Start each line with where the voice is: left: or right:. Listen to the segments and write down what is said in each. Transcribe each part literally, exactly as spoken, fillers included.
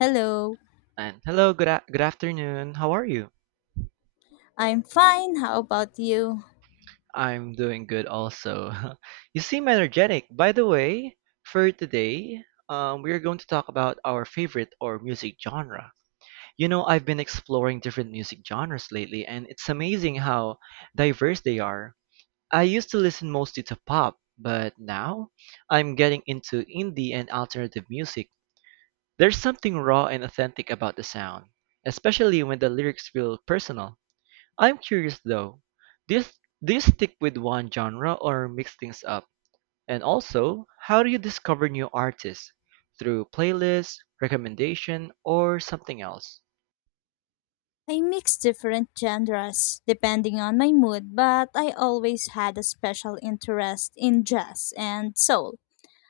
left: Hello,
right: And hello, good a- good afternoon. How are you?
left: I'm fine. How about you?
right: I'm doing good also. You seem energetic. By the way, for today, um, we are going to talk about our favorite or music genre. You know, I've been exploring different music genres lately, and it's amazing how diverse they are. I used to listen mostly to pop, but now I'm getting into indie and alternative music. There's something raw and authentic about the sound, especially when the lyrics feel personal. I'm curious though, do you, do you stick with one genre or mix things up? And also, how do you discover new artists? Through playlists, recommendation, or something else?
left: I mix different genres depending on my mood, but I always had a special interest in jazz and soul.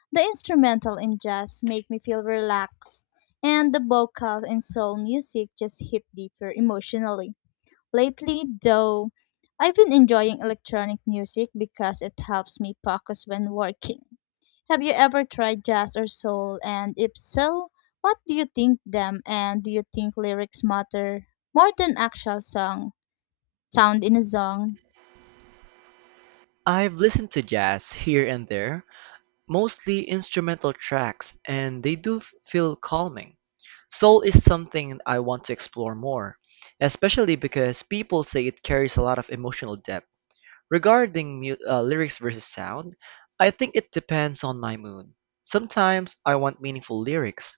left: The instrumental in jazz make me feel relaxed, and the vocal in soul music just hit deeper emotionally. Lately, though, I've been enjoying electronic music because it helps me focus when working. Have you ever tried jazz or soul? And if so, what do you think them? And do you think lyrics matter more than actual song sound in a song?
right: I've listened to jazz here and there, mostly instrumental tracks, and they do f- feel calming. Soul is something I want to explore more, especially because people say it carries a lot of emotional depth. Regarding mu uh, lyrics versus sound, I think it depends on my mood. Sometimes I want meaningful lyrics,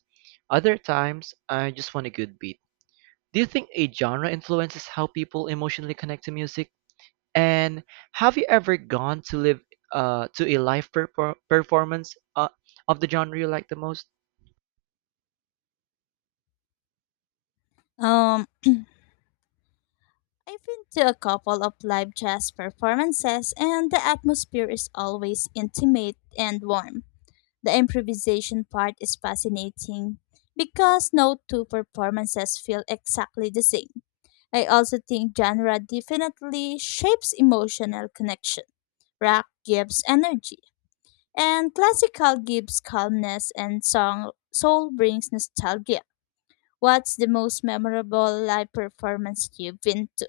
right: other times I just want a good beat. Do you think a genre influences how people emotionally connect to music? And have you ever gone to live uh, to a live perfor performance uh, of the genre you like the most?
left: Um, I've been to a couple of live jazz performances, and the atmosphere is always intimate and warm. The improvisation part is fascinating because no two performances feel exactly the same. I also think genre definitely shapes emotional connection. Rock gives energy, and classical gives calmness, and song soul brings nostalgia. What's the most memorable live performance you've been to?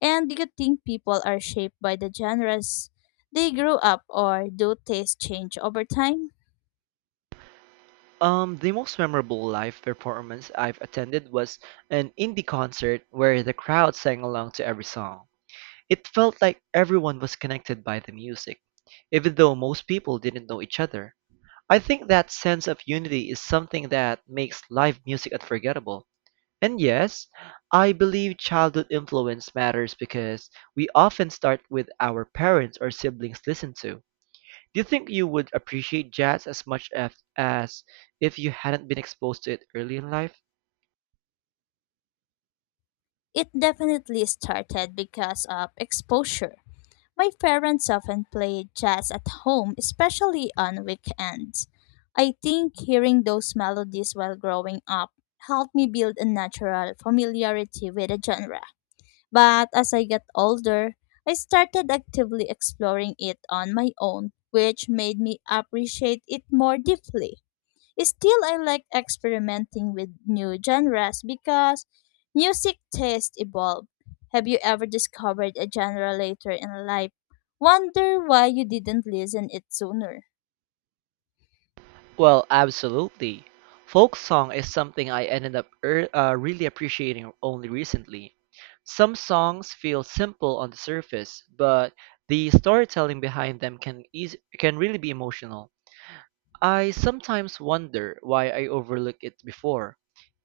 left: And do you think people are shaped by the genres they grew up, or do tastes change over time?
right: Um, the most memorable live performance I've attended was an indie concert where the crowd sang along to every song. It felt like everyone was connected by the music, even though most people didn't know each other. I think that sense of unity is something that makes live music unforgettable. And yes, I believe childhood influence matters because we often start with our parents or siblings listen to. Do you think you would appreciate jazz as much as, as if you hadn't been exposed to it early in life?
left: It definitely started because of exposure. My parents often played jazz at home, especially on weekends. I think hearing those melodies while growing up helped me build a natural familiarity with the genre. But as I got older, I started actively exploring it on my own, which made me appreciate it more deeply. Still, I like experimenting with new genres because music tastes evolve. Have you ever discovered a genre later in life? Wonder why you didn't listen it sooner.
right: Well, absolutely. Folk song is something I ended up er, uh, really appreciating only recently. Some songs feel simple on the surface, but the storytelling behind them can eas can really be emotional. I sometimes wonder why I overlooked it before.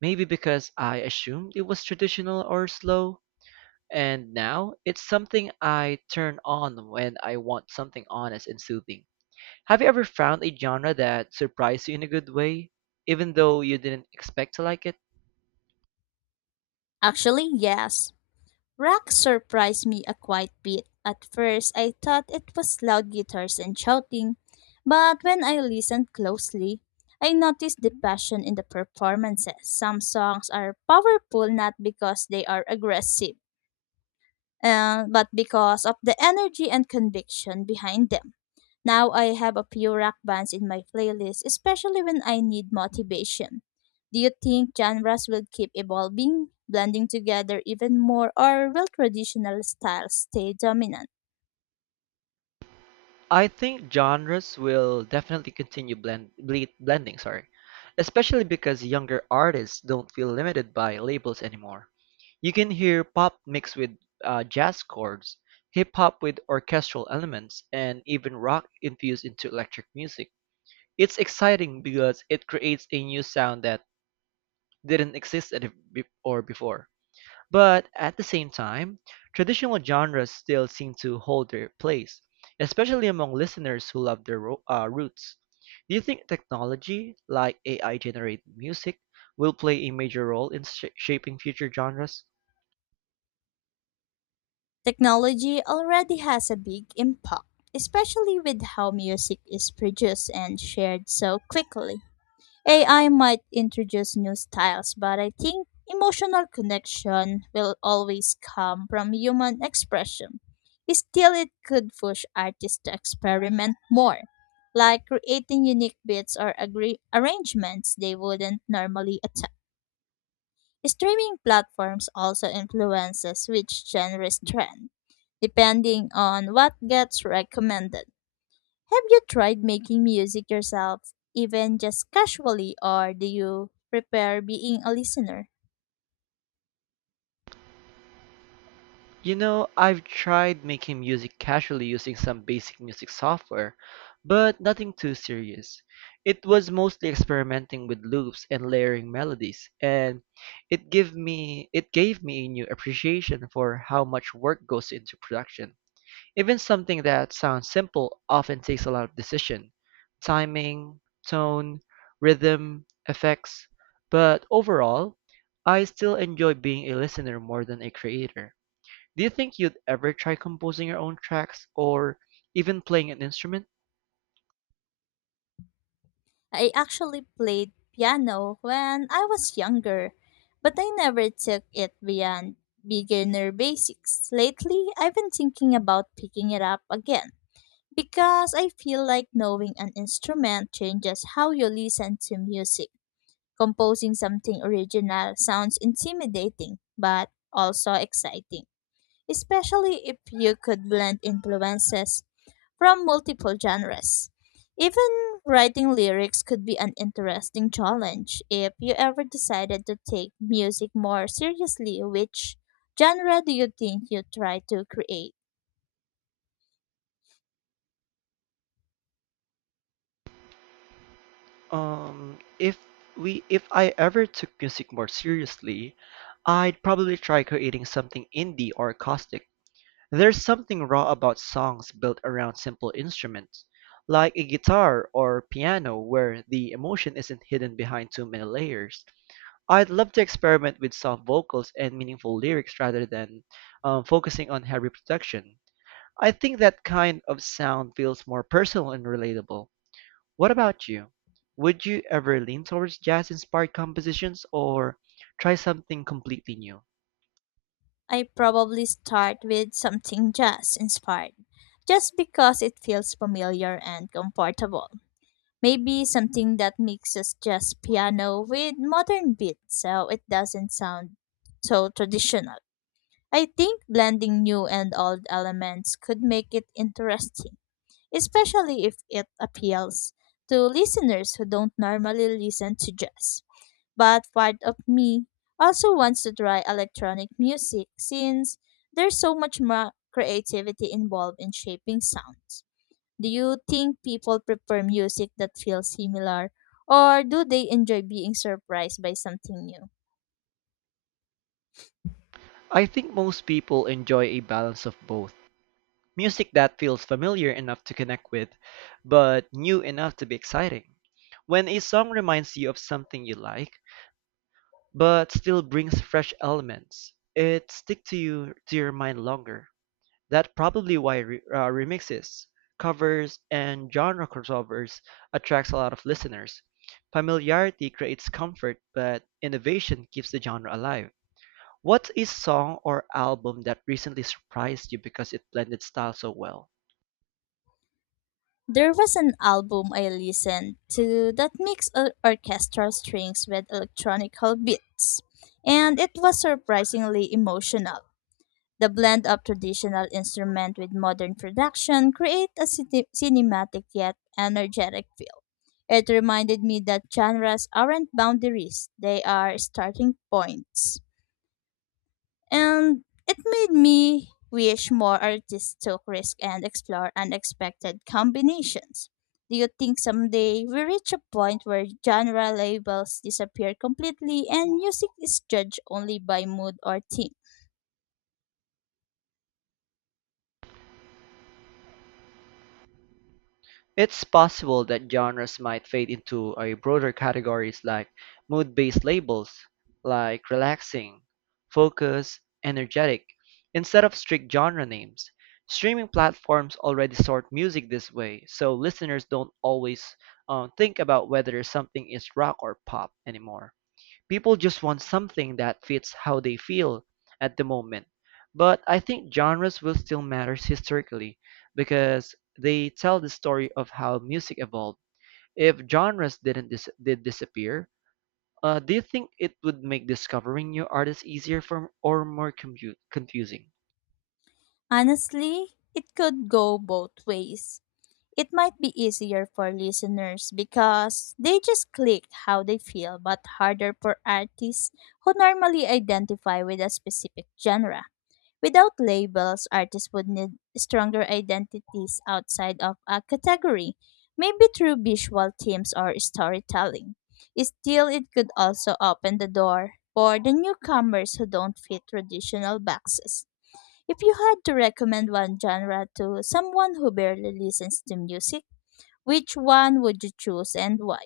right: Maybe because I assumed it was traditional or slow, and now it's something I turn on when I want something honest and soothing. Have you ever found a genre that surprised you in a good way, even though you didn't expect to like it?
left: Actually, yes. Rock surprised me a quite bit. At first, I thought it was loud guitars and shouting, but when I listened closely, I noticed the passion in the performances. Some songs are powerful not because they are aggressive, uh, but because of the energy and conviction behind them. Now I have a few rock bands in my playlist, especially when I need motivation. Do you think genres will keep evolving, blending together even more, or will traditional styles stay dominant?
right: I think genres will definitely continue blend, ble- blending, sorry, especially because younger artists don't feel limited by labels anymore. You can hear pop mixed with uh, jazz chords, hip hop with orchestral elements, and even rock infused into electric music. It's exciting because it creates a new sound that didn't exist at, be- or before. But at the same time, traditional genres still seem to hold their place, especially among listeners who love their ro- uh, roots. Do you think technology, like A I generated music, will play a major role in sh- shaping future genres?
left: Technology already has a big impact, especially with how music is produced and shared so quickly. A I might introduce new styles, but I think emotional connection will always come from human expression. Still, it could push artists to experiment more, like creating unique beats or agree- arrangements they wouldn't normally attempt. Streaming platforms also influences which genres trend, depending on what gets recommended. Have you tried making music yourself, even just casually, or do you prefer being a listener?
right: You know, I've tried making music casually using some basic music software, but nothing too serious. It was mostly experimenting with loops and layering melodies, and it gave me it gave me a new appreciation for how much work goes into production. Even something that sounds simple often takes a lot of decision, timing, tone, rhythm, effects. But overall, I still enjoy being a listener more than a creator. Do you think you'd ever try composing your own tracks or even playing an instrument?
left: I actually played piano when I was younger, but I never took it beyond beginner basics. Lately, I've been thinking about picking it up again because I feel like knowing an instrument changes how you listen to music. Composing something original sounds intimidating, but also exciting, especially if you could blend influences from multiple genres. Even writing lyrics could be an interesting challenge if you ever decided to take music more seriously. Which genre do you think you try to create?
right: Um, if we if I ever took music more seriously, I'd probably try creating something indie or acoustic. There's something raw about songs built around simple instruments, like a guitar or piano where the emotion isn't hidden behind too many layers. I'd love to experiment with soft vocals and meaningful lyrics rather than um, focusing on heavy production. I think that kind of sound feels more personal and relatable. What about you? Would you ever lean towards jazz inspired compositions or try something completely new?
left: I probably start with something jazz inspired, just because it feels familiar and comfortable. Maybe something that mixes jazz piano with modern beats so it doesn't sound so traditional. I think blending new and old elements could make it interesting, especially if it appeals to listeners who don't normally listen to jazz. But part of me also wants to try electronic music since there's so much more creativity involved in shaping sounds. Do you think people prefer music that feels similar, or do they enjoy being surprised by something new?
right: I think most people enjoy a balance of both music that feels familiar enough to connect with, but new enough to be exciting. When a song reminds you of something you like, but still brings fresh elements, it sticks to you to your mind longer. That's probably why re- uh, remixes, covers, and genre crossovers attracts a lot of listeners. Familiarity creates comfort, but innovation keeps the genre alive. What is song or album that recently surprised you because it blended style so well?
left: There was an album I listened to that mixed or- orchestral strings with electronic beats, and it was surprisingly emotional. The blend of traditional instrument with modern production create a cine- cinematic yet energetic feel. It reminded me that genres aren't boundaries, they are starting points. And it made me wish more artists took risk and explore unexpected combinations. Do you think someday we reach a point where genre labels disappear completely and music is judged only by mood or theme?
right: It's possible that genres might fade into a broader categories like mood-based labels, like relaxing, focus, energetic, instead of strict genre names. Streaming platforms already sort music this way, so listeners don't always um, think about whether something is rock or pop anymore. People just want something that fits how they feel at the moment. But I think genres will still matter historically because they tell the story of how music evolved. If genres didn't dis- did disappear, uh, do you think it would make discovering new artists easier for, or more commu- confusing?
left: Honestly, it could go both ways. It might be easier for listeners because they just click how they feel, but harder for artists who normally identify with a specific genre. Without labels, artists would need stronger identities outside of a category, maybe through visual themes or storytelling. Still, it could also open the door for the newcomers who don't fit traditional boxes. If you had to recommend one genre to someone who barely listens to music, which one would you choose and why?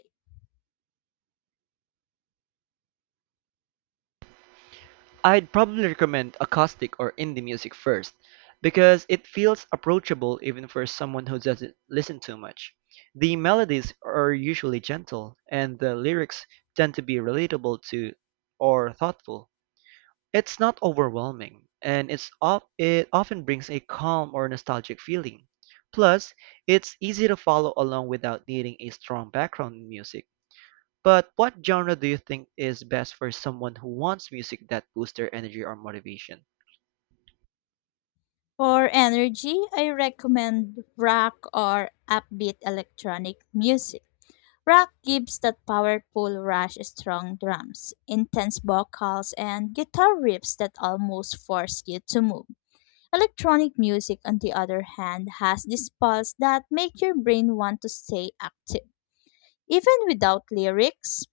right: I'd probably recommend acoustic or indie music first, because it feels approachable even for someone who doesn't listen too much. The melodies are usually gentle, and the lyrics tend to be relatable to or thoughtful. It's not overwhelming, and it's of, it often brings a calm or nostalgic feeling. Plus, it's easy to follow along without needing a strong background music. But what genre do you think is best for someone who wants music that boosts their energy or motivation?
left: For energy, I recommend rock or upbeat electronic music. Rock gives that powerful rush, strong drums, intense vocals, and guitar riffs that almost force you to move. Electronic music, on the other hand, has this pulse that make your brain want to stay active even without lyrics.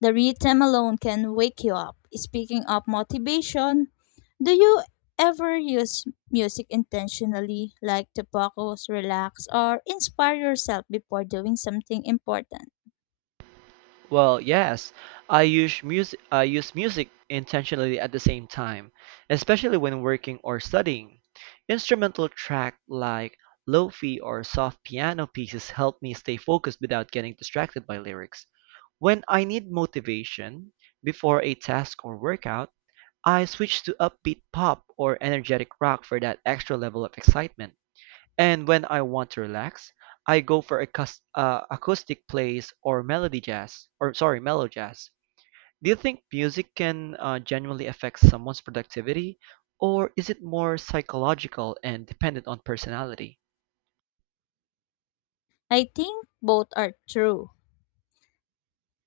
left: The rhythm alone can wake you up. Speaking of motivation, do you ever use music intentionally, like to focus, relax, or inspire yourself before doing something important?
right: Well, yes, I use music I use music intentionally at the same time, especially when working or studying. Instrumental track like lofi or soft piano pieces help me stay focused without getting distracted by lyrics. When I need motivation before a task or workout, I switch to upbeat pop or energetic rock for that extra level of excitement. And when I want to relax, I go for acous uh, acoustic plays or melody jazz, or sorry, mellow jazz. Do you think music can uh, genuinely affect someone's productivity, or is it more psychological and dependent on personality?
left: I think both are true,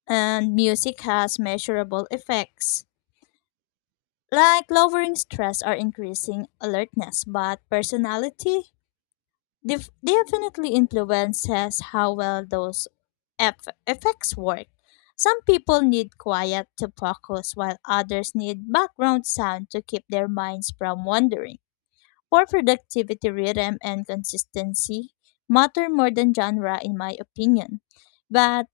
left: and music has measurable effects, like lowering stress or increasing alertness, but personality def- definitely influences how well those eff- effects work. Some people need quiet to focus, while others need background sound to keep their minds from wandering. For productivity, rhythm and consistency matter more than genre, in my opinion. But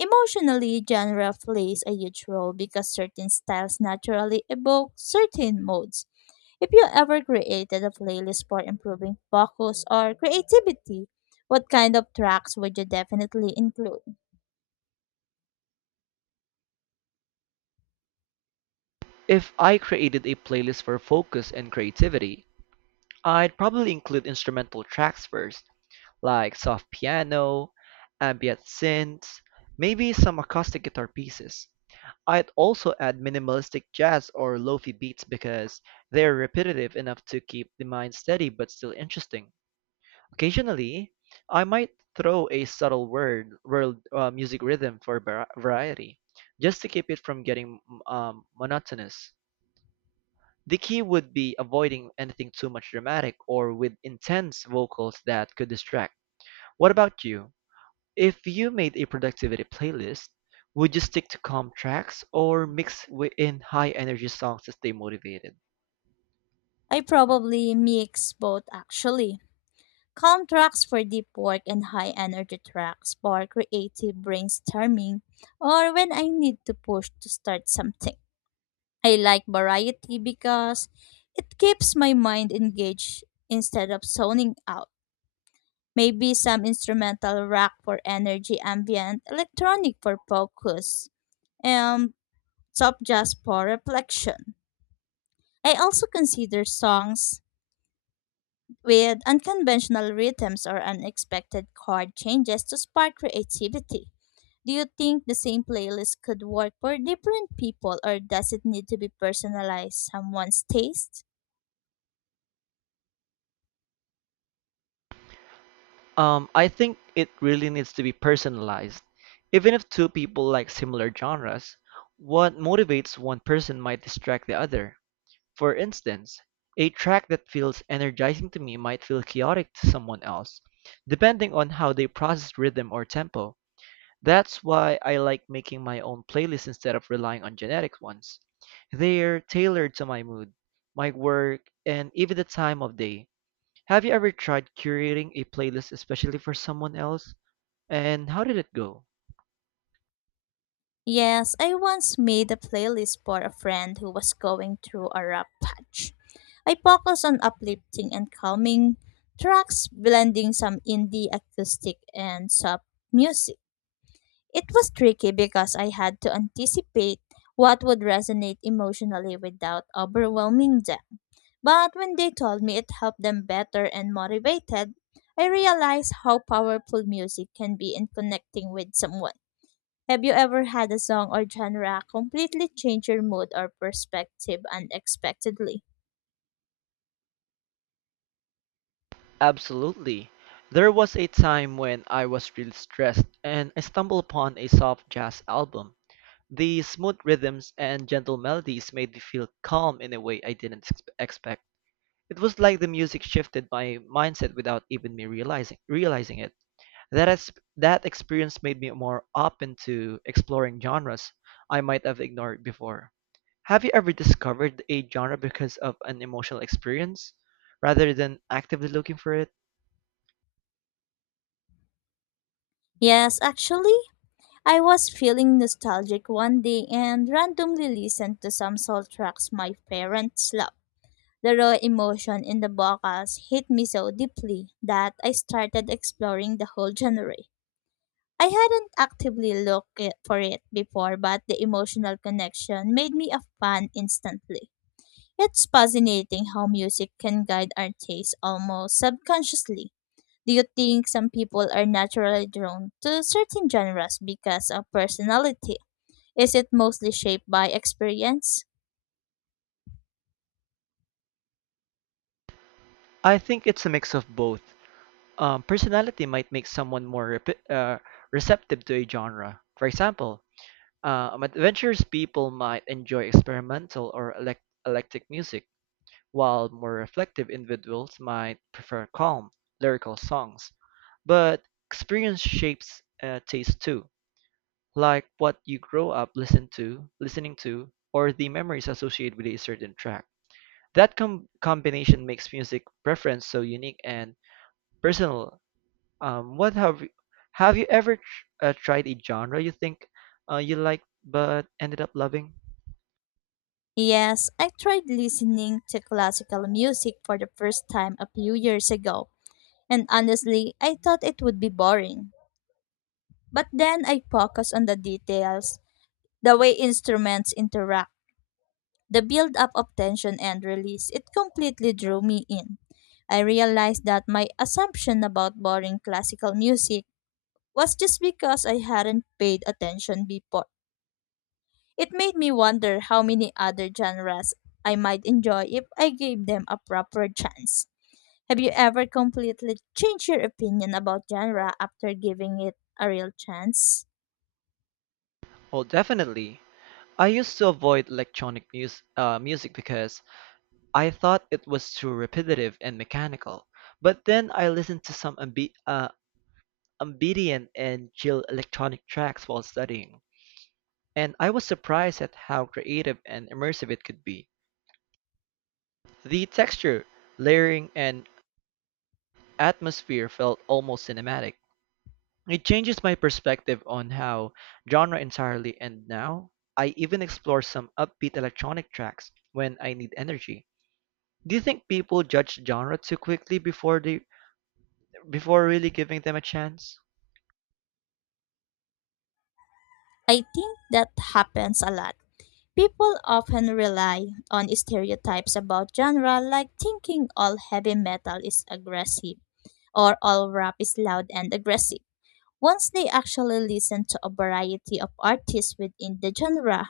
left: emotionally, genre plays a huge role because certain styles naturally evoke certain moods. If you ever created a playlist for improving focus or creativity, what kind of tracks would you definitely include?
right: If I created a playlist for focus and creativity, I'd probably include instrumental tracks first, like soft piano, ambient synths, maybe some acoustic guitar pieces. I'd also add minimalistic jazz or lofi beats because they're repetitive enough to keep the mind steady but still interesting. Occasionally, I might throw a subtle word world uh, music rhythm for vari- variety, just to keep it from getting um, monotonous. The key would be avoiding anything too much dramatic or with intense vocals that could distract. What about you? If you made a productivity playlist, would you stick to calm tracks or mix wi- in high energy songs to stay motivated?
left: I probably mix both actually. Calm tracks for deep work and high energy tracks for creative brainstorming or when I need to push to start something. I like variety because it keeps my mind engaged instead of zoning out. Maybe some instrumental rock for energy, ambient electronic for focus, and soft jazz for reflection. I also consider songs with unconventional rhythms or unexpected chord changes to spark creativity. Do you think the same playlist could work for different people or does it need to be personalized someone's taste?
right: Um, I think it really needs to be personalized. Even if two people like similar genres, what motivates one person might distract the other. For instance, a track that feels energizing to me might feel chaotic to someone else, depending on how they process rhythm or tempo. That's why I like making my own playlists instead of relying on generic ones. They're tailored to my mood, my work, and even the time of day. Have you ever tried curating a playlist especially for someone else? And how did it go?
left: Yes, I once made a playlist for a friend who was going through a rough patch. I focused on uplifting and calming tracks, blending some indie acoustic and soft music. It was tricky because I had to anticipate what would resonate emotionally without overwhelming them. But when they told me it helped them better and motivated, I realized how powerful music can be in connecting with someone. Have you ever had a song or genre completely change your mood or perspective unexpectedly?
right: Absolutely. There was a time when I was really stressed and I stumbled upon a soft jazz album. The smooth rhythms and gentle melodies made me feel calm in a way I didn't ex- expect. It was like the music shifted my mindset without even me realizing realizing it. That ex- that experience made me more open to exploring genres I might have ignored before. Have you ever discovered a genre because of an emotional experience rather than actively looking for it?
left: Yes, actually, I was feeling nostalgic one day and randomly listened to some soul tracks my parents loved. The raw emotion in the vocals hit me so deeply that I started exploring the whole genre. I hadn't actively looked it- for it before, but the emotional connection made me a fan instantly. It's fascinating how music can guide our taste almost subconsciously. Do you think some people are naturally drawn to certain genres because of personality? Is it mostly shaped by experience?
right: I think it's a mix of both. Um, personality might make someone more repi uh, receptive to a genre. For example, Uh, Um, adventurous people might enjoy experimental or elect- electric music, while more reflective individuals might prefer calm, lyrical songs. But experience shapes uh, taste too, like what you grow up listen to, listening to, or the memories associated with a certain track. That com- combination makes music preference so unique and personal. Um, what have you, have you ever tr- uh, tried a genre you think uh, you like but ended up loving?
left: Yes, I tried listening to classical music for the first time a few years ago, and honestly, I thought it would be boring. But then I focused on the details, the way instruments interact. The build up of tension and release, it completely drew me in. I realized that my assumption about boring classical music was just because I hadn't paid attention before. It made me wonder how many other genres I might enjoy if I gave them a proper chance. Have you ever completely changed your opinion about genre after giving it a real chance?
right: Oh, definitely. I used to avoid electronic mus- uh, music because I thought it was too repetitive and mechanical. But then I listened to some ambi- uh, ambient and chill electronic tracks while studying, and I was surprised at how creative and immersive it could be. The texture, layering, and atmosphere felt almost cinematic. It changes my perspective on how genre entirely, and now I even explore some upbeat electronic tracks when I need energy. Do you think people judge genre too quickly before they before really giving them a chance?
left: I think that happens a lot. People often rely on stereotypes about genre, like thinking all heavy metal is aggressive or all rap is loud and aggressive. Once they actually listen to a variety of artists within the genre,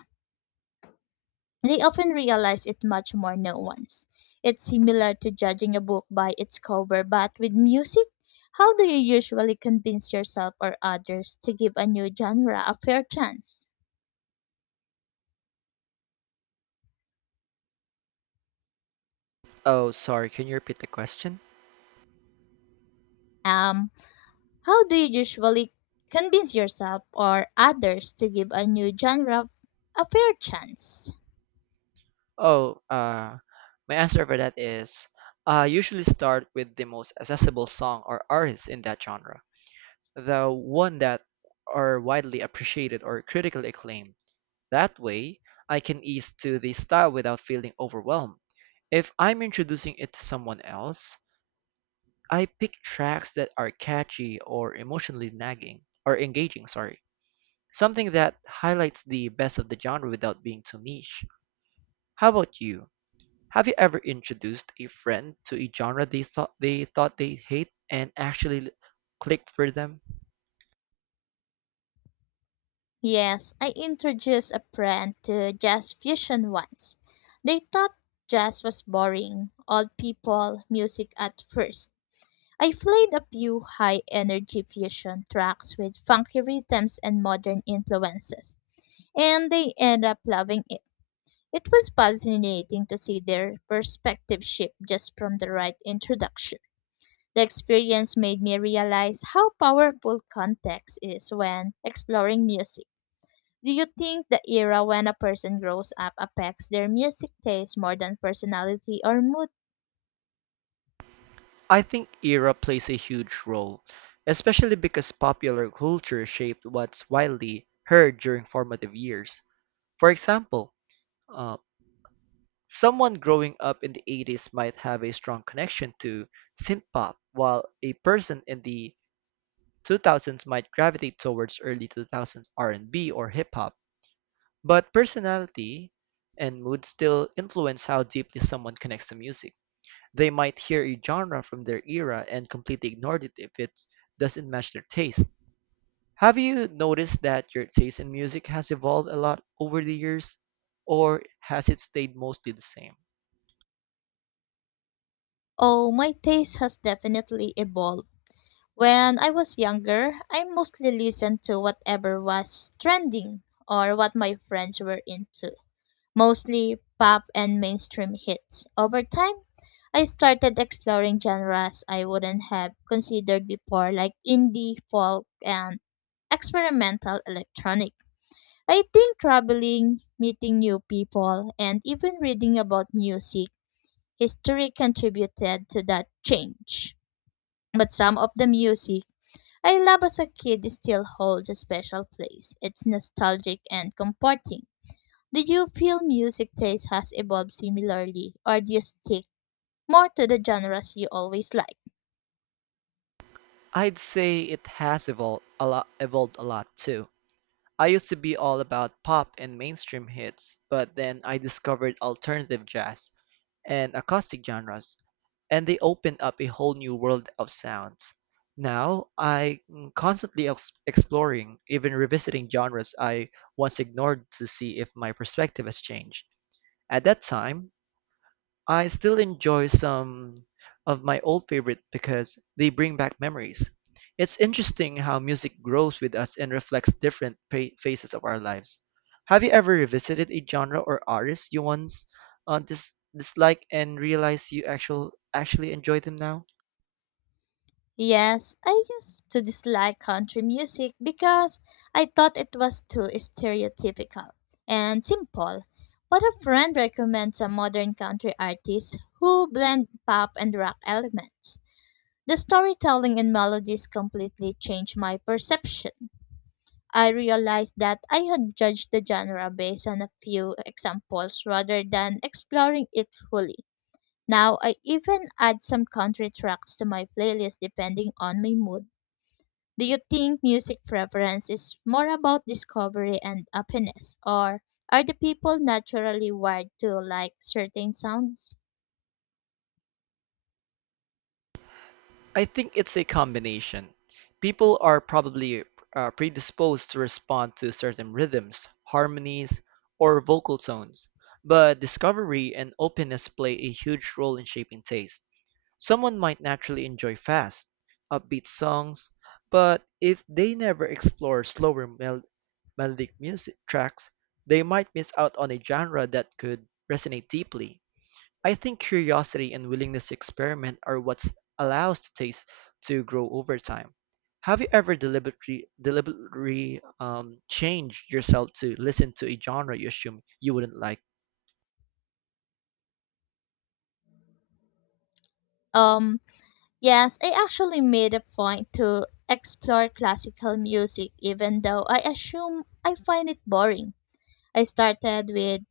left: they often realize it's much more nuanced. It's similar to judging a book by its cover, but with music, how do you usually convince yourself or others to give a new genre a fair chance?
right: Oh, sorry, can you repeat the question?
left: Um, How do you usually convince yourself or others to give a new genre a fair chance?
right: Oh, uh, my answer for that is uh, I usually start with the most accessible song or artist in that genre, the one that are widely appreciated or critically acclaimed. That way, I can ease to the style without feeling overwhelmed. If I'm introducing it to someone else, I pick tracks that are catchy or emotionally nagging or engaging, sorry. Something that highlights the best of the genre without being too niche. How about you? Have you ever introduced a friend to a genre they thought they thought they hate and actually clicked for them?
left: Yes, I introduced a friend to jazz fusion once. They thought jazz was boring, old people music at first. I played a few high energy fusion tracks with funky rhythms and modern influences, and they ended up loving it. It was fascinating to see their perspective shift just from the right introduction. The experience made me realize how powerful context is when exploring music. Do you think the era when a person grows up affects their music taste more than personality or mood?
right: I think era plays a huge role, especially because popular culture shaped what's widely heard during formative years. For example, uh, someone growing up in the eighties might have a strong connection to synthpop, while a person in the two thousands might gravitate towards early two thousands R and B or hip hop. But personality and mood still influence how deeply someone connects to music. They might hear a genre from their era and completely ignore it if it doesn't match their taste. Have you noticed that your taste in music has evolved a lot over the years, or has it stayed mostly the same?
left: Oh, my taste has definitely evolved. When I was younger, I mostly listened to whatever was trending or what my friends were into, mostly pop and mainstream hits. Over time, I started exploring genres I wouldn't have considered before, like indie, folk, and experimental electronic. I think traveling, meeting new people, and even reading about music history contributed to that change. But some of the music I love as a kid still holds a special place. It's nostalgic and comforting. Do you feel music taste has evolved similarly, or do you stick more to the genres you always liked?
right: I'd say it has evolved a lot, evolved a lot too. I used to be all about pop and mainstream hits, but then I discovered alternative jazz and acoustic genres, and they opened up a whole new world of sounds. Now, I'm constantly ex- exploring, even revisiting genres I once ignored to see if my perspective has changed. At that time, I still enjoy some of my old favorites because they bring back memories. It's interesting how music grows with us and reflects different pa- phases of our lives. Have you ever revisited a genre or artist you once uh, dis- disliked and realized you actual- actually enjoy them now?
left: Yes, I used to dislike country music because I thought it was too stereotypical and simple. But a friend recommends a modern country artist who blend pop and rock elements. The storytelling and melodies completely changed my perception. I realized that I had judged the genre based on a few examples rather than exploring it fully. Now I even add some country tracks to my playlist depending on my mood. Do you think music preference is more about discovery and happiness, or are the people naturally wired to like certain sounds?
right: I think it's a combination. People are probably uh, predisposed to respond to certain rhythms, harmonies, or vocal tones, but discovery and openness play a huge role in shaping taste. Someone might naturally enjoy fast, upbeat songs, but if they never explore slower mel- melodic music tracks, they might miss out on a genre that could resonate deeply. I think curiosity and willingness to experiment are what allows the taste to grow over time. Have you ever deliberately, deliberately um, changed yourself to listen to a genre you assume you wouldn't like?
left: Um, yes, I actually made a point to explore classical music even though I assume I find it boring. I started with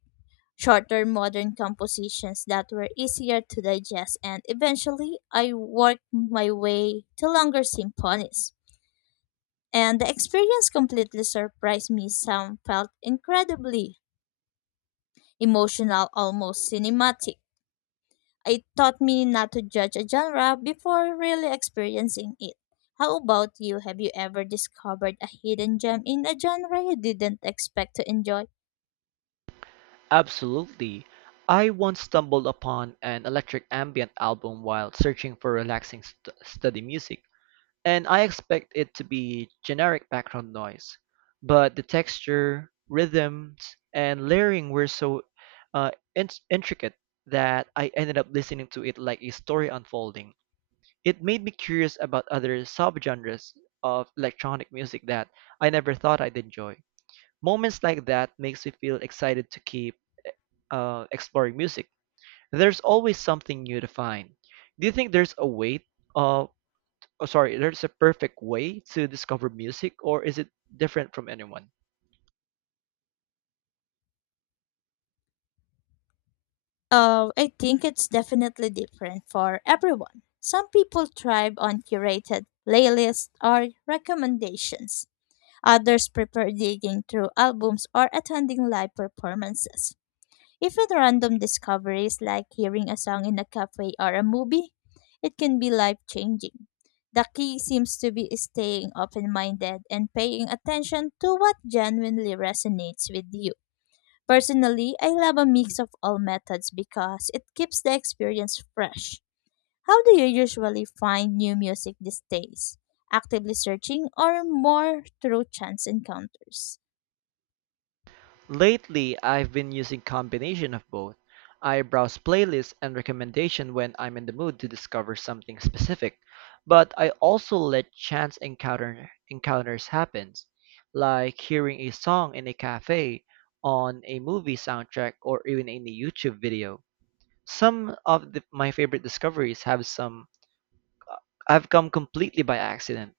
left: shorter modern compositions that were easier to digest, and eventually I worked my way to longer symphonies. And the experience completely surprised me. Some felt incredibly emotional, almost cinematic. It taught me not to judge a genre before really experiencing it. How about you? Have you ever discovered a hidden gem in a genre you didn't expect to enjoy?
right: Absolutely. I once stumbled upon an electric ambient album while searching for relaxing st- study music. And I expect it to be generic background noise. But the texture, rhythms, and layering were so uh, in- intricate that I ended up listening to it like a story unfolding. It made me curious about other subgenres of electronic music that I never thought I'd enjoy. Moments like that makes me feel excited to keep uh, exploring music. There's always something new to find. Do you think there's a way uh, oh sorry there's a perfect way to discover music, or is it different from anyone?
left: Uh, I think it's definitely different for everyone. Some people thrive on curated playlists or recommendations. Others prefer digging through albums or attending live performances. Even random discoveries like hearing a song in a cafe or a movie, it can be life changing. The key seems to be staying open minded and paying attention to what genuinely resonates with you. Personally, I love a mix of all methods because it keeps the experience fresh. How do you usually find new music these days? Actively searching or more through chance encounters?
right: Lately, I've been using combination of both. I browse playlists and recommendation when I'm in the mood to discover something specific, but I also let chance encounter encounters happen, like hearing a song in a cafe, on a movie soundtrack, or even in a YouTube video. Some of the, my favorite discoveries have some have come completely by accident.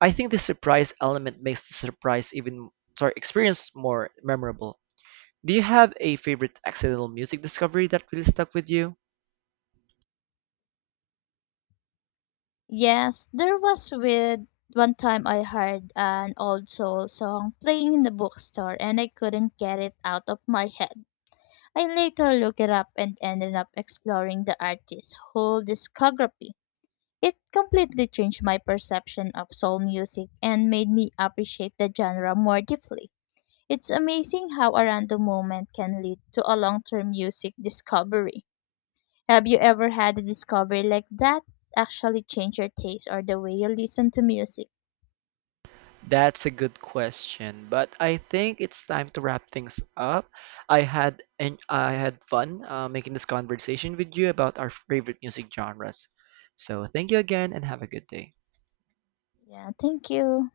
right: I think the surprise element makes the surprise even sorry experience more memorable. Do you have a favorite accidental music discovery that really stuck with you?
left: Yes, there was with one time I heard an old soul song playing in the bookstore and I couldn't get it out of my head. I later looked it up and ended up exploring the artist's whole discography. It completely changed my perception of soul music and made me appreciate the genre more deeply. It's amazing how a random moment can lead to a long term music discovery. Have you ever had a discovery like that actually change your taste or the way you listen to music?
right: That's a good question, but I think it's time to wrap things up. I had and I had fun uh, making this conversation with you about our favorite music genres. So thank you again and have a good day.
left: Yeah, thank you.